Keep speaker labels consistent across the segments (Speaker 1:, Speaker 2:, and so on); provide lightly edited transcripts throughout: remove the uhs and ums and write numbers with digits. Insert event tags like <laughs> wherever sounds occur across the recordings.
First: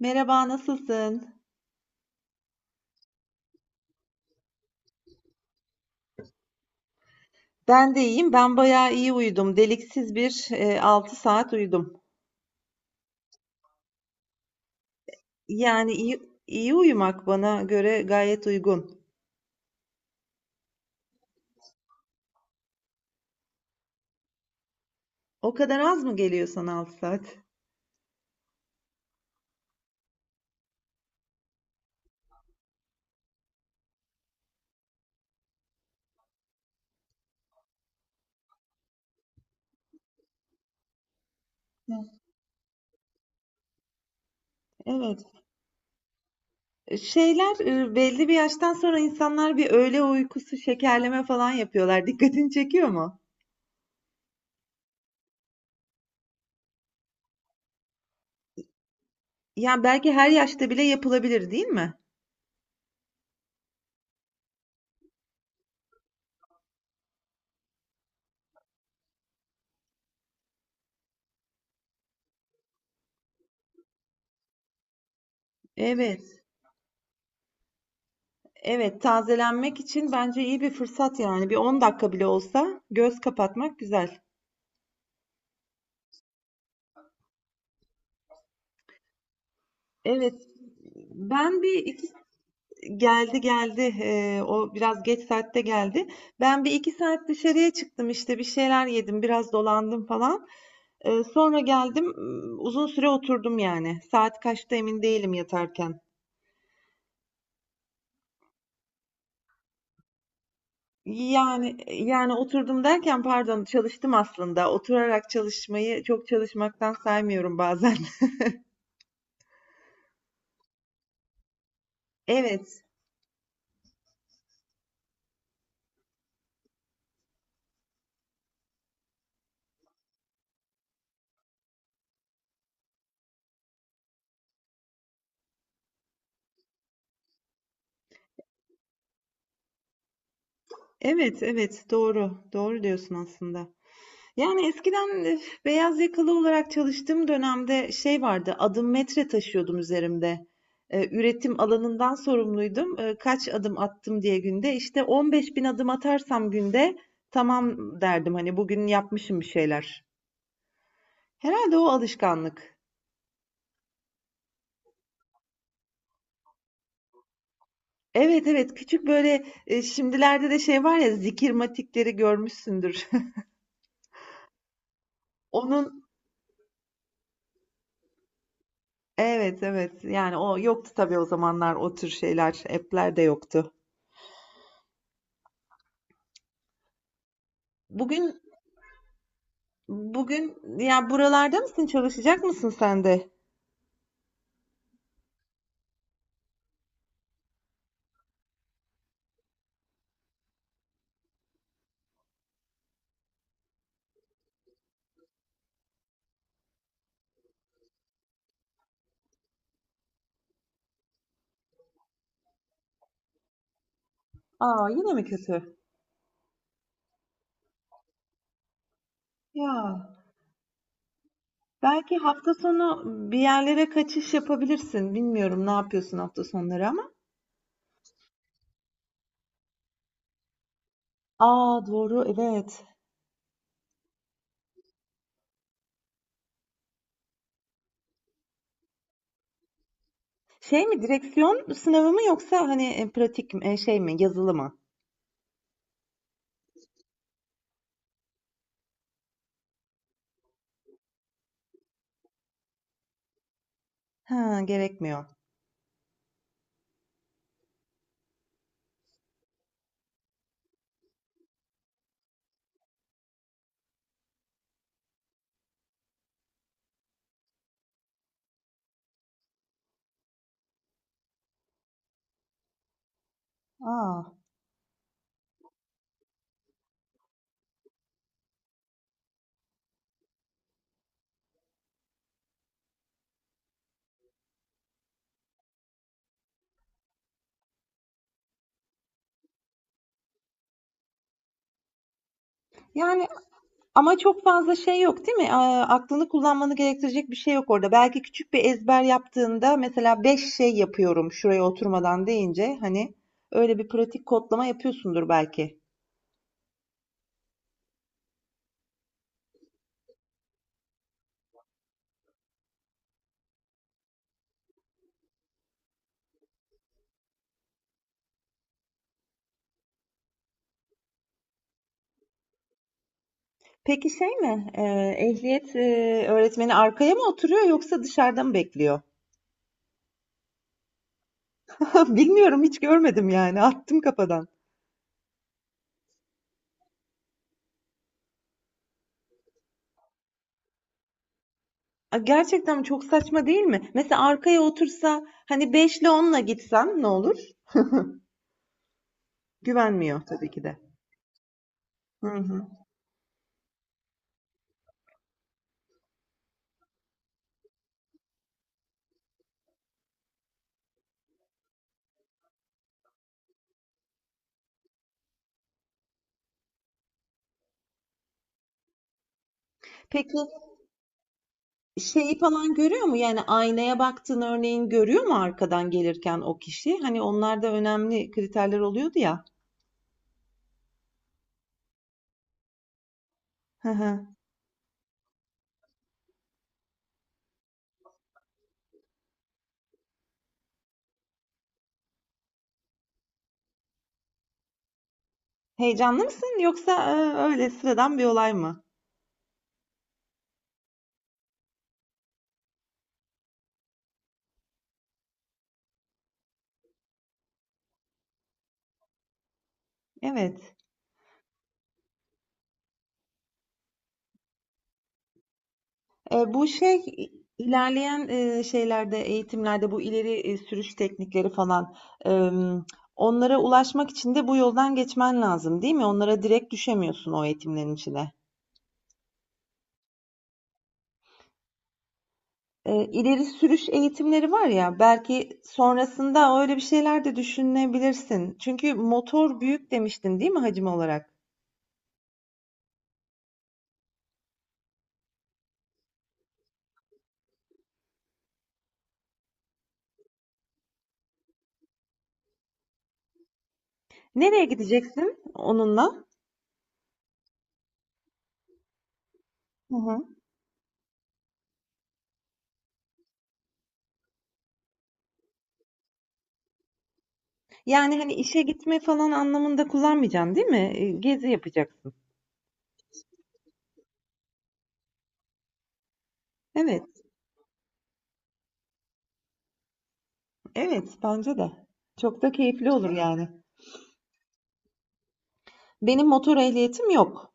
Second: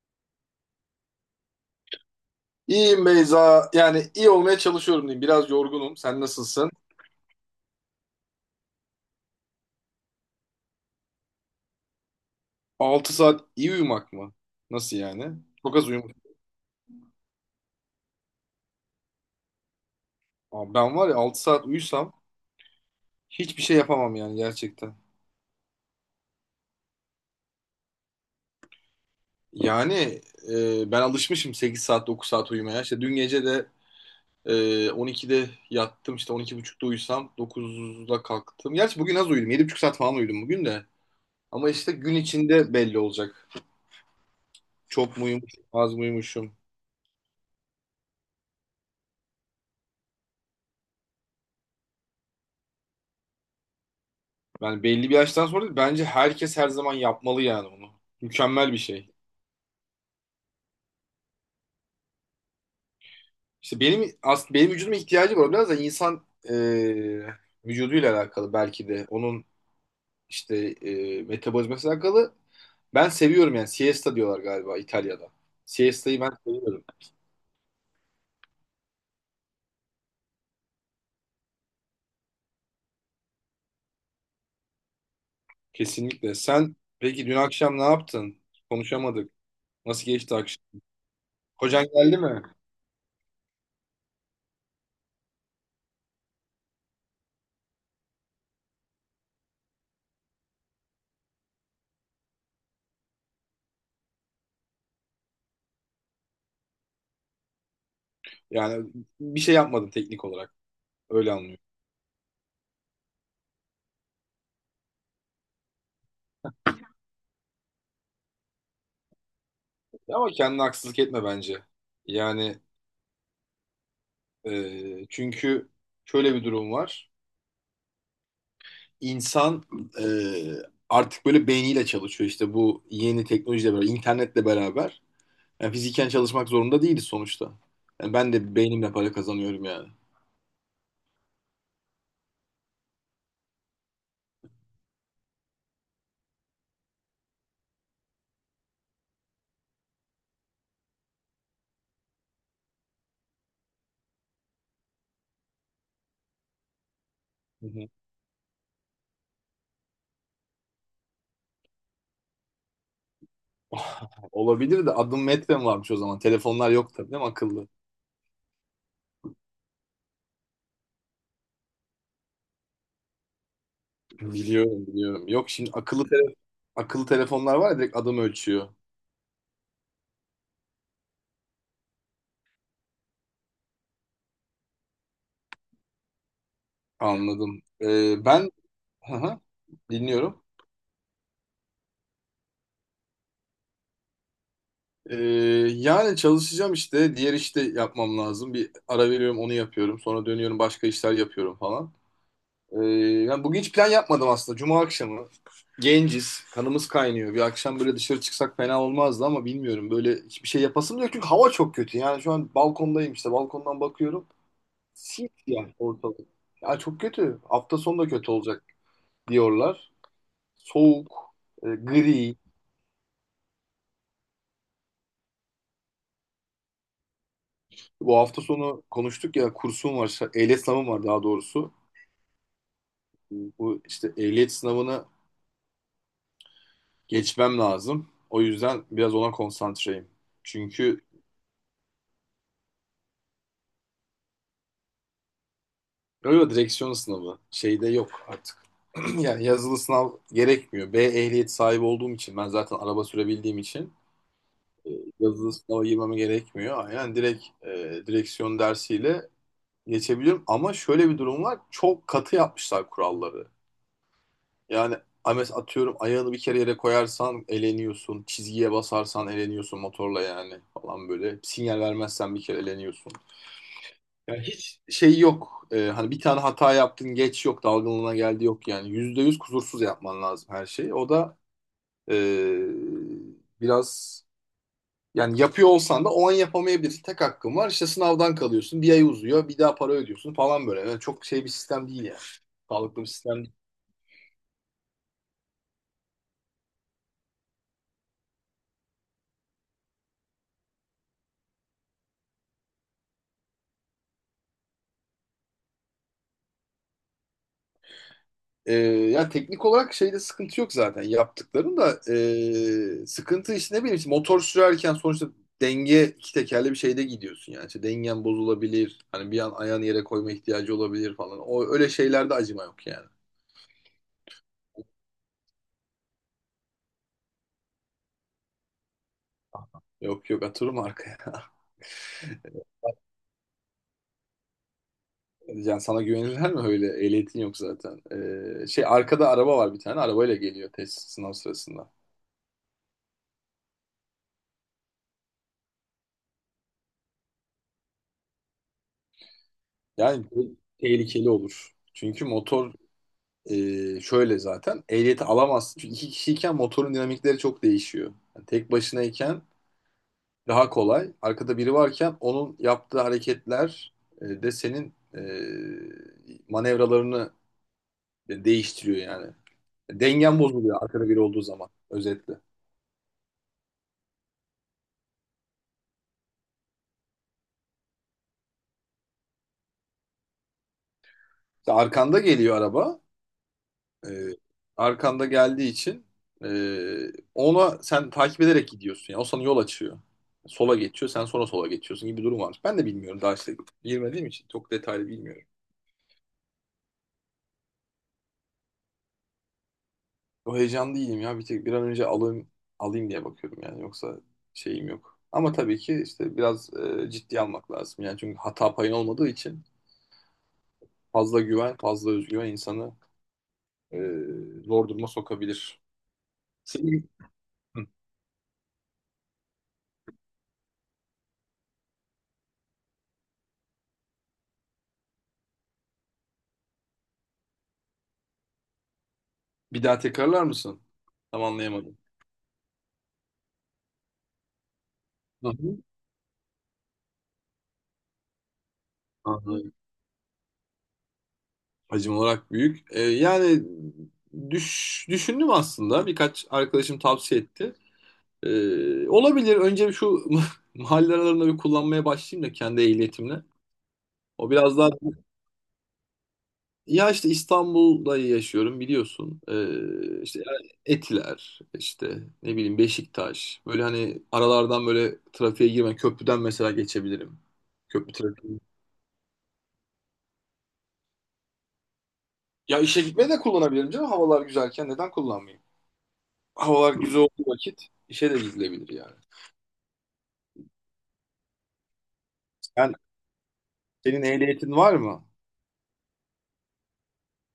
Speaker 1: Merhaba, nasılsın?
Speaker 2: İyiyim Beyza. Yani iyi olmaya çalışıyorum diyeyim. Biraz yorgunum. Sen nasılsın?
Speaker 1: Ben de iyiyim. Ben bayağı iyi uyudum. Deliksiz bir 6 saat uyudum.
Speaker 2: 6 saat iyi uyumak mı? Nasıl yani? Çok az
Speaker 1: Yani
Speaker 2: uyumuşum.
Speaker 1: iyi uyumak bana göre gayet uygun.
Speaker 2: Abi ben var ya 6 saat uyusam hiçbir şey yapamam yani gerçekten.
Speaker 1: O kadar az mı geliyor sana 6 saat?
Speaker 2: Yani ben alışmışım 8 saat 9 saat uyumaya. İşte dün gece de e, 12'de yattım, işte 12.30'da uyusam 9'da kalktım. Gerçi bugün az uyudum. 7,5 saat falan uyudum bugün de. Ama işte gün içinde belli olacak. Çok
Speaker 1: Evet.
Speaker 2: mu uyumuşum, az mı uyumuşum?
Speaker 1: Şeyler, belli bir yaştan sonra insanlar bir öğle uykusu şekerleme falan yapıyorlar. Dikkatini çekiyor mu?
Speaker 2: Yani belli bir yaştan sonra bence herkes her zaman yapmalı yani onu. Mükemmel bir şey.
Speaker 1: Yani belki her yaşta bile yapılabilir, değil mi?
Speaker 2: İşte benim aslında benim vücuduma ihtiyacı var. Biraz da insan vücuduyla alakalı belki de. Onun işte metabolizmasıyla alakalı. Ben seviyorum yani. Siesta diyorlar galiba İtalya'da. Siesta'yı ben
Speaker 1: Evet.
Speaker 2: seviyorum.
Speaker 1: Evet, tazelenmek için bence iyi bir fırsat yani. Bir 10 dakika bile olsa göz kapatmak güzel.
Speaker 2: Kesinlikle. Sen peki dün akşam ne yaptın? Konuşamadık. Nasıl
Speaker 1: Evet,
Speaker 2: geçti akşam?
Speaker 1: ben bir
Speaker 2: Kocan
Speaker 1: iki
Speaker 2: geldi mi?
Speaker 1: geldi. O biraz geç saatte geldi. Ben bir iki saat dışarıya çıktım işte bir şeyler yedim biraz dolandım falan. Sonra geldim uzun süre oturdum yani saat kaçta emin değilim yatarken.
Speaker 2: Yani bir şey yapmadın teknik olarak. Öyle anlıyorum.
Speaker 1: Yani oturdum derken pardon çalıştım aslında oturarak çalışmayı çok çalışmaktan saymıyorum bazen. <laughs>
Speaker 2: Ama kendine haksızlık etme bence. Yani,
Speaker 1: Evet
Speaker 2: Çünkü şöyle bir durum var. İnsan e, artık böyle beyniyle çalışıyor, işte bu yeni teknolojiyle beraber, internetle beraber. Yani fiziken çalışmak zorunda değiliz sonuçta. Yani ben de beynimle para kazanıyorum yani.
Speaker 1: evet, doğru doğru diyorsun aslında. Yani eskiden, beyaz yakalı olarak çalıştığım dönemde şey vardı, adım metre taşıyordum üzerimde. E, üretim alanından sorumluydum. E, kaç adım attım diye günde. İşte 15 bin adım atarsam günde
Speaker 2: Hı
Speaker 1: tamam
Speaker 2: hı.
Speaker 1: derdim hani bugün yapmışım bir şeyler. Herhalde o alışkanlık.
Speaker 2: <laughs> Olabilir de, adım metrem varmış o zaman. Telefonlar yok tabii, değil mi, akıllı?
Speaker 1: Evet evet, küçük böyle şimdilerde de şey var ya, zikirmatikleri görmüşsündür.
Speaker 2: Biliyorum, biliyorum. Yok,
Speaker 1: <laughs>
Speaker 2: şimdi
Speaker 1: Onun
Speaker 2: akıllı telefonlar var ya, direkt adım ölçüyor.
Speaker 1: evet evet, yani o yoktu tabii o zamanlar, o tür şeyler app'ler de yoktu.
Speaker 2: Anladım.
Speaker 1: Bugün
Speaker 2: Ben Aha, dinliyorum.
Speaker 1: Bugün ya buralarda mısın? Çalışacak mısın sen de?
Speaker 2: Ee, Yani çalışacağım işte. Diğer işte yapmam lazım. Bir ara veriyorum, onu yapıyorum. Sonra dönüyorum, başka işler yapıyorum falan. Ee, Yani bugün hiç plan yapmadım aslında. Cuma akşamı. Genciz. Kanımız kaynıyor. Bir akşam böyle dışarı çıksak fena olmazdı ama bilmiyorum. Böyle hiçbir şey yapasım da yok. Çünkü hava çok kötü. Yani şu an balkondayım işte. Balkondan bakıyorum.
Speaker 1: Aa, yine mi
Speaker 2: Siyah yani
Speaker 1: kötü?
Speaker 2: ortalık. Ya çok kötü. Hafta sonu da kötü olacak diyorlar.
Speaker 1: Ya
Speaker 2: Soğuk,
Speaker 1: belki
Speaker 2: gri.
Speaker 1: hafta sonu bir yerlere kaçış yapabilirsin. Bilmiyorum ne yapıyorsun hafta sonları ama.
Speaker 2: Bu hafta sonu konuştuk ya, kursum var, ehliyet sınavım var daha doğrusu.
Speaker 1: Aa doğru, evet.
Speaker 2: Bu işte ehliyet sınavını geçmem lazım. O yüzden biraz ona konsantreyim.
Speaker 1: Şey
Speaker 2: Çünkü
Speaker 1: mi, direksiyon sınavı mı, yoksa hani pratik mi, şey mi, yazılı mı?
Speaker 2: öyle direksiyon sınavı şeyde yok artık. <clears throat> Yani yazılı sınav gerekmiyor. B ehliyet sahibi olduğum için, ben zaten araba sürebildiğim için
Speaker 1: Ha,
Speaker 2: e,
Speaker 1: gerekmiyor.
Speaker 2: yazılı sınava girmeme gerekmiyor. Aynen, direkt direksiyon dersiyle geçebiliyorum, ama şöyle bir durum var. Çok katı yapmışlar kuralları. Yani Ames, atıyorum, ayağını bir kere yere koyarsan eleniyorsun. Çizgiye basarsan eleniyorsun motorla yani, falan böyle. Sinyal vermezsen bir kere eleniyorsun.
Speaker 1: Aa,
Speaker 2: Yani hiç şey yok. Hani bir tane hata yaptın, geç yok. Dalgınlığına geldi yok yani. %100 kusursuz yapman lazım her şeyi. O da ee, biraz, yani yapıyor olsan da o an yapamayabilirsin. Tek hakkın var. İşte sınavdan kalıyorsun. Bir ay uzuyor. Bir daha para ödüyorsun falan böyle. Yani çok şey bir sistem değil yani. Sağlıklı bir
Speaker 1: yani
Speaker 2: sistem.
Speaker 1: ama çok fazla şey yok değil mi? Aklını kullanmanı gerektirecek bir şey yok orada. Belki küçük bir ezber yaptığında, mesela 5 şey yapıyorum şuraya oturmadan deyince, hani öyle bir pratik kodlama yapıyorsundur belki.
Speaker 2: Yani teknik olarak şeyde sıkıntı yok zaten, yaptıkların da sıkıntı işte. Ne bileyim, işte motor sürerken sonuçta denge, iki tekerli bir şeyde gidiyorsun yani, işte dengen bozulabilir, hani bir an ayağını yere koyma ihtiyacı olabilir falan. O öyle şeylerde acıma yok yani.
Speaker 1: Peki şey mi? Ehliyet öğretmeni arkaya mı oturuyor yoksa dışarıda mı bekliyor?
Speaker 2: Yok, yok, atırım arkaya.
Speaker 1: <laughs> Bilmiyorum, hiç görmedim, yani attım kafadan.
Speaker 2: <laughs> Yani sana güvenirler mi, öyle ehliyetin yok zaten. Şey, arkada araba var, bir tane arabayla geliyor test sınav sırasında.
Speaker 1: A, gerçekten çok saçma değil mi? Mesela arkaya otursa hani 5 ile 10'la gitsen ne olur? Güvenmiyor
Speaker 2: Yani
Speaker 1: tabii
Speaker 2: bu
Speaker 1: ki de.
Speaker 2: tehlikeli olur. Çünkü
Speaker 1: Hı hı.
Speaker 2: motor şöyle, zaten ehliyeti alamaz. Çünkü iki kişiyken motorun dinamikleri çok değişiyor. Yani tek başınayken daha kolay. Arkada biri varken onun yaptığı hareketler de senin manevralarını değiştiriyor yani.
Speaker 1: Peki
Speaker 2: Dengen bozuluyor arkada biri olduğu zaman, özetle.
Speaker 1: şeyi falan görüyor mu? Yani aynaya baktığın örneğin, görüyor mu arkadan gelirken o kişi? Hani onlar da önemli kriterler oluyordu ya.
Speaker 2: İşte arkanda geliyor araba.
Speaker 1: Hı hı.
Speaker 2: Ee, Arkanda geldiği için e, ona sen takip ederek gidiyorsun. Yani o sana yol açıyor. Sola geçiyor, sen sonra sola geçiyorsun gibi bir durum varmış. Ben de bilmiyorum daha, işte girmediğim için çok detaylı bilmiyorum.
Speaker 1: Heyecanlı mısın yoksa öyle sıradan bir olay mı?
Speaker 2: O heyecanlı değilim ya. Bir tek bir an önce alayım diye bakıyorum yani, yoksa şeyim yok. Ama tabii ki işte biraz ciddi almak lazım. Yani çünkü hata payın olmadığı için
Speaker 1: Evet.
Speaker 2: fazla güven, fazla özgüven insanı e, zor duruma sokabilir.
Speaker 1: Bu
Speaker 2: Senin
Speaker 1: şey,
Speaker 2: Hı.
Speaker 1: ilerleyen şeylerde, eğitimlerde, bu ileri sürüş teknikleri falan, e, onlara ulaşmak için de bu yoldan geçmen lazım, değil mi? Onlara direkt düşemiyorsun o eğitimlerin içine.
Speaker 2: Bir daha tekrarlar mısın? Tam anlayamadım.
Speaker 1: İleri sürüş eğitimleri var ya,
Speaker 2: Hı
Speaker 1: belki
Speaker 2: hı.
Speaker 1: sonrasında öyle bir şeyler de düşünebilirsin. Çünkü motor
Speaker 2: Anladım.
Speaker 1: büyük demiştin, değil mi, hacim olarak?
Speaker 2: Hacim olarak büyük. Yani düşündüm aslında. Birkaç arkadaşım tavsiye etti. Olabilir. Önce bir şu <laughs> mahalle aralarında bir kullanmaya başlayayım da kendi ehliyetimle. O
Speaker 1: Nereye
Speaker 2: biraz daha,
Speaker 1: gideceksin onunla?
Speaker 2: ya işte İstanbul'da yaşıyorum biliyorsun.
Speaker 1: Hı hı.
Speaker 2: İşte yani Etiler, işte ne bileyim Beşiktaş. Böyle, hani aralardan böyle trafiğe girme. Köprüden mesela geçebilirim. Köprü
Speaker 1: Yani hani
Speaker 2: trafiği.
Speaker 1: işe gitme falan anlamında kullanmayacaksın, değil mi? Gezi yapacaksın.
Speaker 2: Ya işe gitmeye de kullanabilirim canım. Havalar güzelken neden kullanmayayım? Havalar
Speaker 1: Evet,
Speaker 2: güzel olduğu vakit işe de gidilebilir yani.
Speaker 1: evet bence de. Çok da keyifli
Speaker 2: Yani
Speaker 1: olur yani.
Speaker 2: senin ehliyetin var mı?
Speaker 1: Benim motor ehliyetim yok.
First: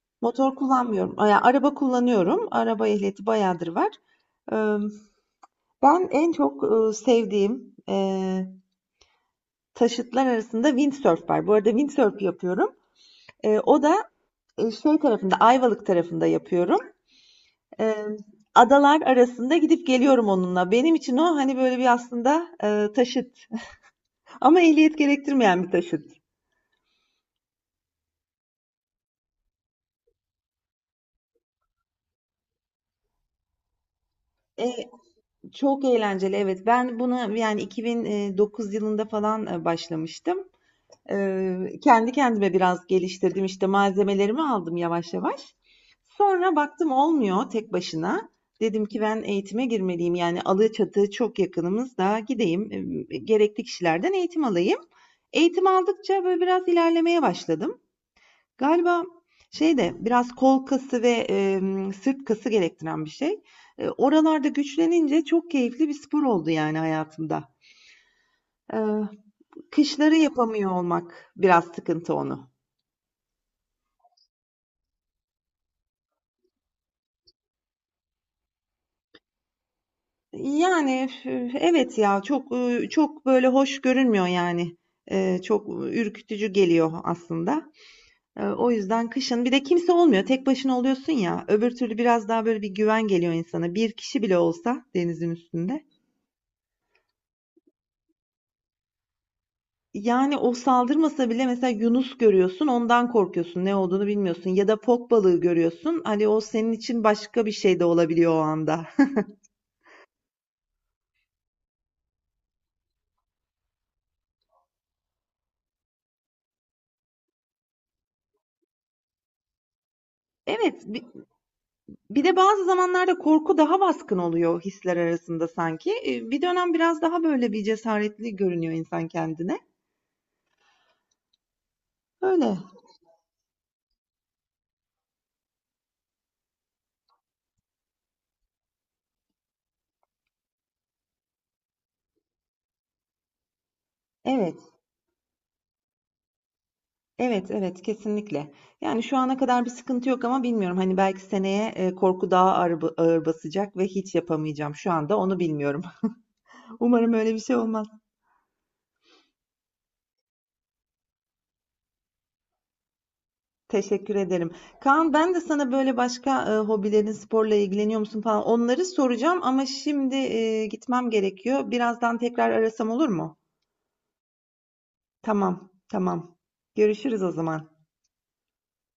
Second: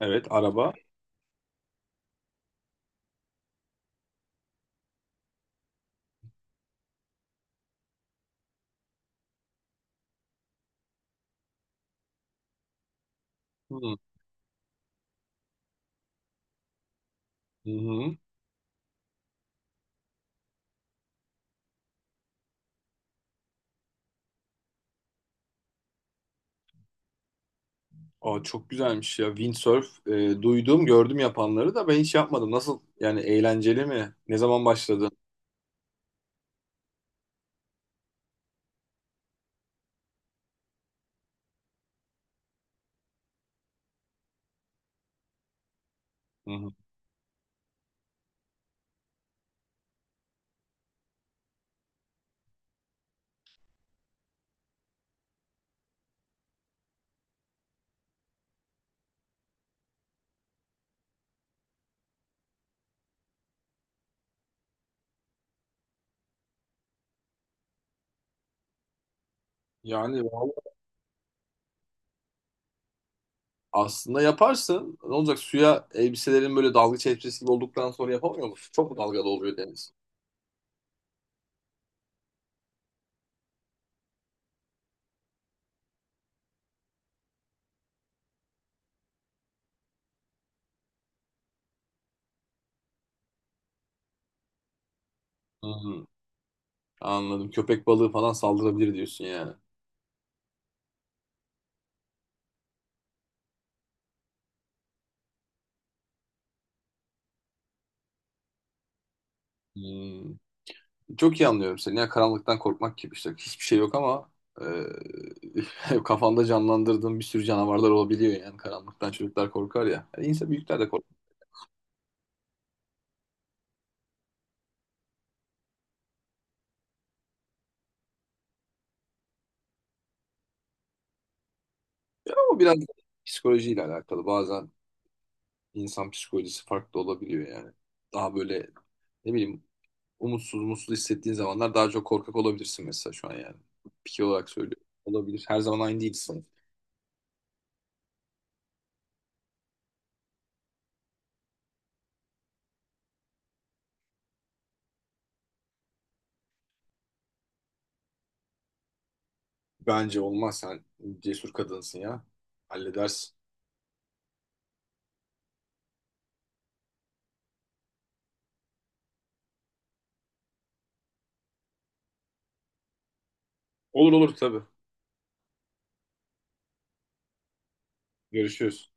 Speaker 2: Evet,
Speaker 1: Motor
Speaker 2: araba.
Speaker 1: kullanmıyorum. Yani araba kullanıyorum. Araba ehliyeti bayağıdır var. Eee, Ben en çok sevdiğim taşıtlar arasında windsurf var. Bu arada windsurf yapıyorum.
Speaker 2: Hı
Speaker 1: O da
Speaker 2: hı.
Speaker 1: şey tarafında, Ayvalık tarafında yapıyorum. Eee,
Speaker 2: Hı.
Speaker 1: Adalar arasında gidip geliyorum onunla. Benim için o hani böyle bir aslında taşıt. <laughs> Ama ehliyet gerektirmeyen bir taşıt.
Speaker 2: Aa, çok güzelmiş ya. Windsurf, duydum, gördüm yapanları da, ben hiç yapmadım. Nasıl? Yani eğlenceli mi? Ne zaman
Speaker 1: Eee,
Speaker 2: başladı?
Speaker 1: Çok eğlenceli, evet. Ben bunu yani 2009 yılında falan başlamıştım. Kendi kendime biraz geliştirdim. İşte malzemelerimi aldım yavaş yavaş.
Speaker 2: Hı
Speaker 1: Sonra
Speaker 2: hı.
Speaker 1: baktım olmuyor tek başına. Dedim ki ben eğitime girmeliyim. Yani Alaçatı çok yakınımızda, gideyim. Gerekli kişilerden eğitim alayım. Eğitim aldıkça böyle biraz ilerlemeye başladım. Galiba şey de biraz kol kası ve sırt kası gerektiren bir şey. E, oralarda güçlenince çok keyifli bir spor oldu yani hayatımda. E, kışları
Speaker 2: Yani
Speaker 1: yapamıyor
Speaker 2: vallahi
Speaker 1: olmak biraz sıkıntı onu.
Speaker 2: aslında yaparsın. Ne olacak? Suya, elbiselerin böyle dalgıç elbisesi gibi olduktan sonra yapamıyor musun? Çok mu dalgalı oluyor deniz?
Speaker 1: Yani, üf, evet ya, çok, çok böyle hoş görünmüyor yani. Çok ürkütücü geliyor aslında. O yüzden kışın bir de kimse olmuyor, tek başına oluyorsun ya, öbür türlü biraz daha böyle bir güven geliyor insana, bir kişi bile olsa denizin
Speaker 2: Hı
Speaker 1: üstünde.
Speaker 2: hı. Anladım. Köpek balığı falan saldırabilir diyorsun yani.
Speaker 1: Yani, o saldırmasa bile mesela yunus görüyorsun, ondan korkuyorsun, ne olduğunu bilmiyorsun, ya da fok balığı görüyorsun, hani, o senin için başka bir şey de olabiliyor o anda. <laughs>
Speaker 2: Hı. Çok iyi anlıyorum seni. Ya karanlıktan korkmak gibi işte. Hiçbir şey yok, ama <laughs> kafanda canlandırdığın bir sürü canavarlar olabiliyor yani. Karanlıktan çocuklar korkar ya. Yani insan, büyükler
Speaker 1: Evet,
Speaker 2: de korkar,
Speaker 1: bir de bazı zamanlarda korku daha baskın oluyor hisler arasında sanki. Bir dönem biraz daha böyle bir cesaretli görünüyor insan kendine. Öyle.
Speaker 2: ama biraz psikolojiyle alakalı. Bazen insan psikolojisi farklı olabiliyor yani. Daha böyle, ne bileyim, umutsuz, mutsuz hissettiğin zamanlar daha çok korkak olabilirsin mesela şu an yani. Piki olarak
Speaker 1: Evet.
Speaker 2: söylüyorum. Olabilir. Her zaman aynı değilsin.
Speaker 1: Evet, evet kesinlikle. Yani şu ana kadar bir sıkıntı yok ama bilmiyorum. Hani belki seneye, korku daha ağır basacak ve hiç yapamayacağım. Şu anda onu bilmiyorum. <laughs> Umarım öyle bir şey olmaz.
Speaker 2: Bence olmaz. Sen cesur kadınsın ya. Halledersin.
Speaker 1: Teşekkür ederim. Kaan, ben de sana böyle başka hobilerin, sporla ilgileniyor musun falan, onları soracağım ama şimdi gitmem gerekiyor. Birazdan tekrar arasam olur mu?
Speaker 2: Olur, olur tabii.
Speaker 1: Tamam, tamam. Görüşürüz o zaman.
Speaker 2: Görüşürüz.